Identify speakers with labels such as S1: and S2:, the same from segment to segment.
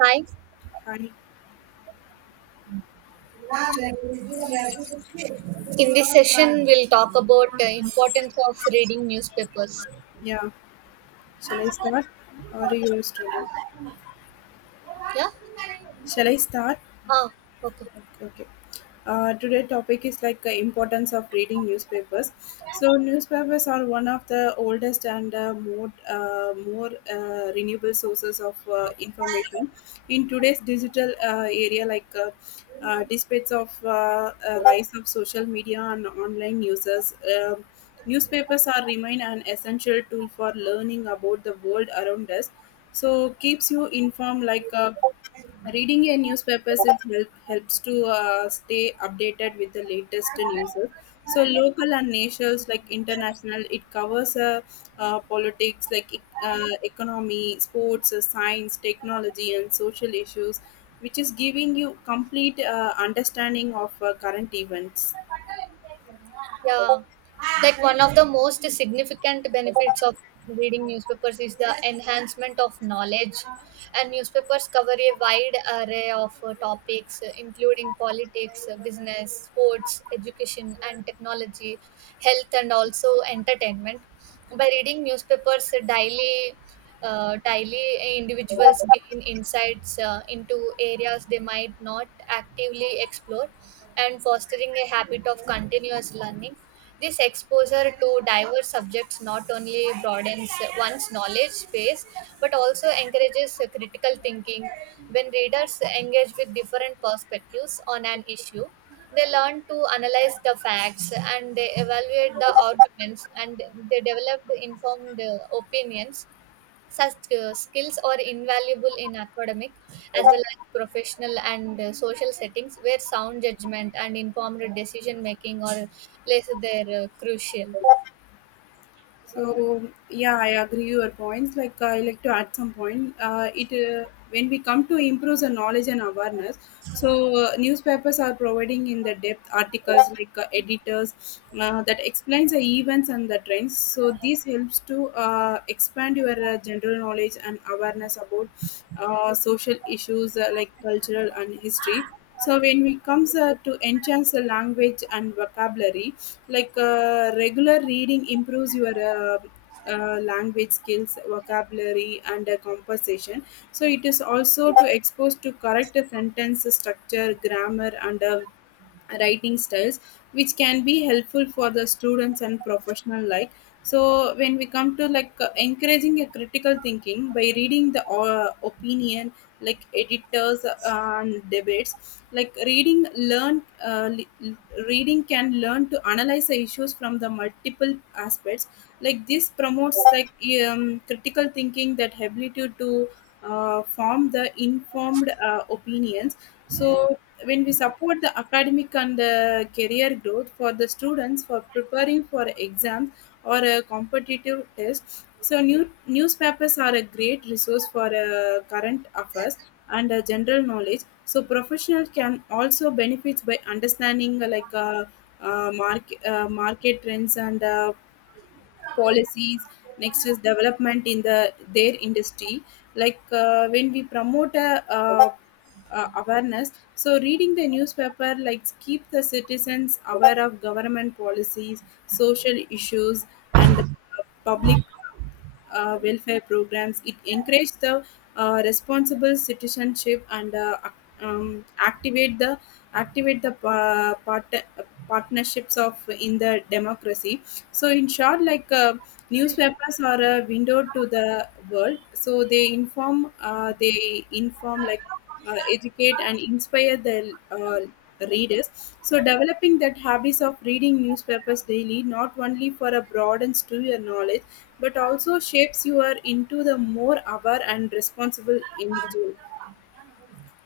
S1: Hi.
S2: Hi.
S1: In this session, we'll talk about the importance of reading newspapers.
S2: Yeah. Shall I start or you are starting?
S1: Yeah.
S2: Shall I start?
S1: Ah. Okay.
S2: Okay. Today topic is like importance of reading newspapers. So newspapers are one of the oldest and more more renewable sources of information in today's digital area. Despite of rise of social media and online users, newspapers are remain an essential tool for learning about the world around us. So keeps you informed like. Reading a newspapers is helps to stay updated with the latest news. So local and nations like international, it covers politics like economy, sports, science, technology, and social issues, which is giving you complete understanding of current events.
S1: Yeah. Like one of the most significant benefits of reading newspapers is the enhancement of knowledge, and newspapers cover a wide array of topics, including politics, business, sports, education, and technology, health, and also entertainment. By reading newspapers daily, individuals gain insights into areas they might not actively explore and fostering a habit of continuous learning. This exposure to diverse subjects not only broadens one's knowledge space but also encourages critical thinking. When readers engage with different perspectives on an issue, they learn to analyze the facts, and they evaluate the arguments, and they developed informed opinions. Such skills are invaluable in academic as well as professional and social settings where sound judgment and informed decision making are places there crucial.
S2: So yeah, I agree your points. Like I like to add some point. It When we come to improve the knowledge and awareness. So newspapers are providing in the depth articles like editors that explains the events and the trends. So this helps to expand your general knowledge and awareness about social issues like cultural and history. So when it comes to enhance the language and vocabulary, regular reading improves your language skills vocabulary and composition, so it is also to expose to correct sentence structure grammar and writing styles which can be helpful for the students and professional like. So when we come to like encouraging a critical thinking by reading the opinion like editors and debates like reading can learn to analyze the issues from the multiple aspects. Like this promotes like critical thinking, that ability to form the informed opinions. So when we support the academic and career growth for the students for preparing for exams or a competitive test, so newspapers are a great resource for current affairs and general knowledge, so professional can also benefit by understanding market trends and policies. Next is development in the their industry. Like when we promote a uh, awareness, so reading the newspaper like keep the citizens aware of government policies, social issues and public welfare programs. It encourages the responsible citizenship and activate the activate the uh, part- partnerships of in the democracy. So in short, newspapers are a window to the world. So they inform, like educate and inspire the readers. So developing that habits of reading newspapers daily, not only for a broadens to your knowledge, but also shapes you are into the more aware and responsible individual.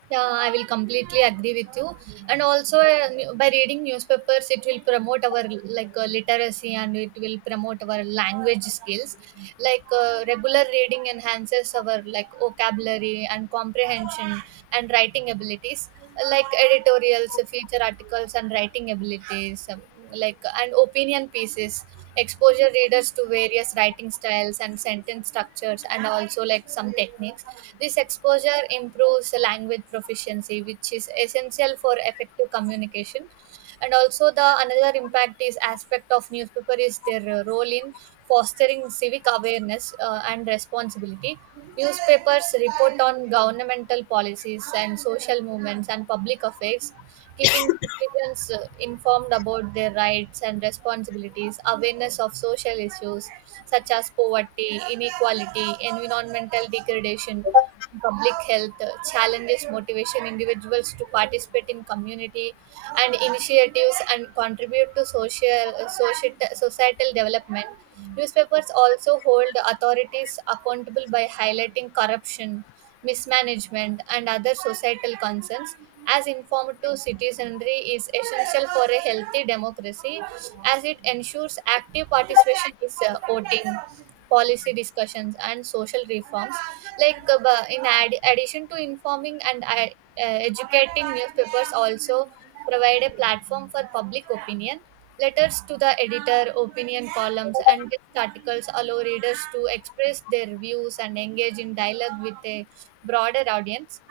S1: Yeah, I will completely agree with you. And also, by reading newspapers, it will promote our like literacy, and it will promote our language skills. Like regular reading enhances our like vocabulary and comprehension and writing abilities, like editorials, feature articles, and writing abilities like and opinion pieces. Exposure readers to various writing styles and sentence structures and also like some techniques. This exposure improves language proficiency, which is essential for effective communication. And also the another impact is aspect of newspaper is their role in fostering civic awareness and responsibility. Newspapers report on governmental policies and social movements and public affairs, keeping citizens informed about their rights and responsibilities. Awareness of social issues such as poverty, inequality, environmental degradation, public health challenges motivation individuals to participate in community and initiatives and contribute to societal development. Newspapers also hold authorities accountable by highlighting corruption, mismanagement, and other societal concerns. As informed to citizenry is essential for a healthy democracy, as it ensures active participation in voting, policy discussions, and social reforms. Like addition to informing and educating, newspapers also provide a platform for public opinion. Letters to the editor, opinion columns, and guest articles allow readers to express their views and engage in dialogue with a broader audience.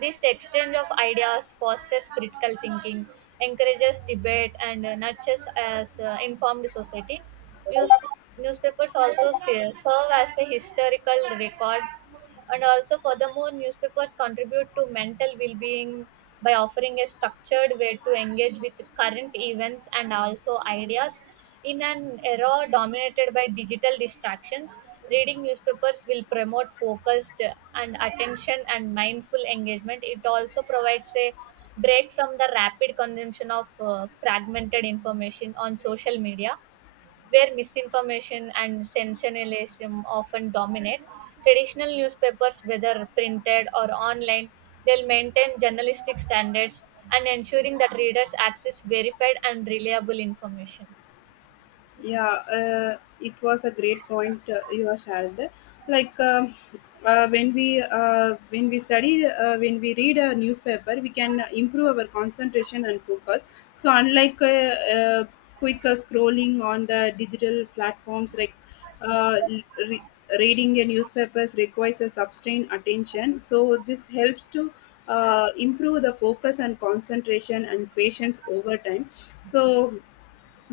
S1: This exchange of ideas fosters critical thinking, encourages debate, and nurtures as informed society. News- Newspapers also serve as a historical record. And also, furthermore, newspapers contribute to mental well-being by offering a structured way to engage with current events and also ideas. In an era dominated by digital distractions, reading newspapers will promote focused and attention and mindful engagement. It also provides a break from the rapid consumption of fragmented information on social media, where misinformation and sensationalism often dominate. Traditional newspapers, whether printed or online, they'll maintain journalistic standards and ensuring that readers access verified and reliable information.
S2: Yeah, it was a great point you have shared. Like when we study when we read a newspaper, we can improve our concentration and focus. So unlike quick scrolling on the digital platforms, uh, re- reading a newspapers requires a sustained attention. So this helps to improve the focus and concentration and patience over time. So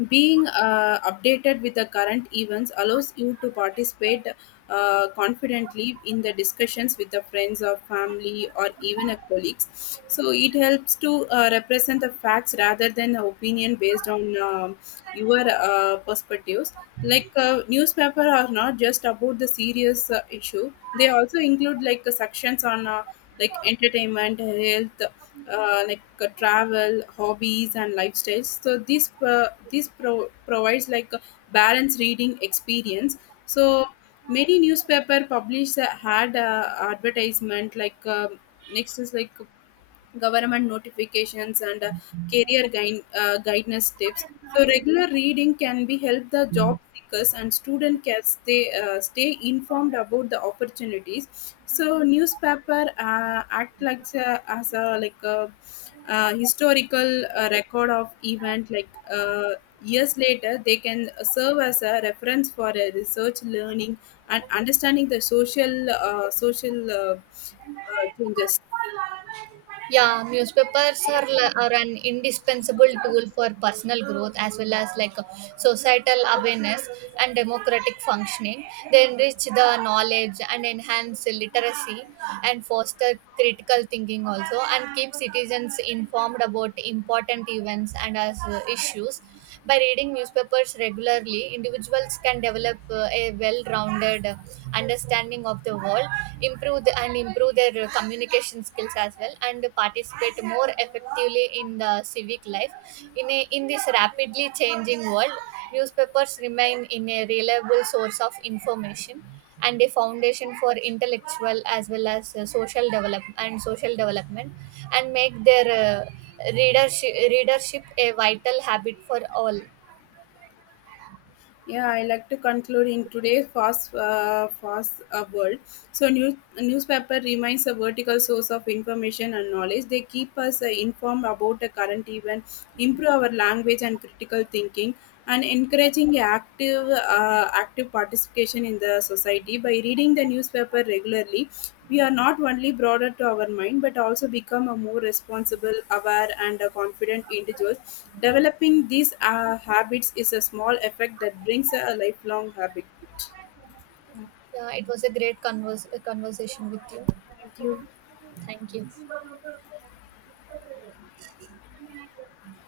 S2: being updated with the current events allows you to participate confidently in the discussions with the friends or family or even a colleagues. So it helps to represent the facts rather than opinion based on your perspectives. Like newspaper are not just about the serious issue; they also include like sections on like entertainment, health, travel, hobbies, and lifestyles. So provides like a balanced reading experience. So many newspaper publish had advertisement, next is like government notifications and career guidance tips. So regular reading can be help the job seekers and student can stay informed about the opportunities. So newspaper act like a, as a like a historical record of event. Like years later they can serve as a reference for a research learning and understanding the social changes.
S1: Yeah, newspapers are an indispensable tool for personal growth as well as like societal awareness and democratic functioning. They enrich the knowledge and enhance literacy and foster critical thinking also and keep citizens informed about important events and as issues. By reading newspapers regularly, individuals can develop a well-rounded understanding of the world, improve their communication skills as well, and participate more effectively in the civic life. In this rapidly changing world, newspapers remain in a reliable source of information and a foundation for intellectual as well as social develop and social development, and make their readership a vital habit for all.
S2: Yeah, I like to conclude in today's fast world. So newspaper remains a vertical source of information and knowledge. They keep us informed about the current event, improve our language and critical thinking, and encouraging active participation in the society. By reading the newspaper regularly, we are not only broader to our mind but also become a more responsible, aware and a confident individuals. Developing these habits is a small effect that brings a lifelong habit.
S1: Yeah, it was a great conversation with you.
S2: Thank you.
S1: Thank you.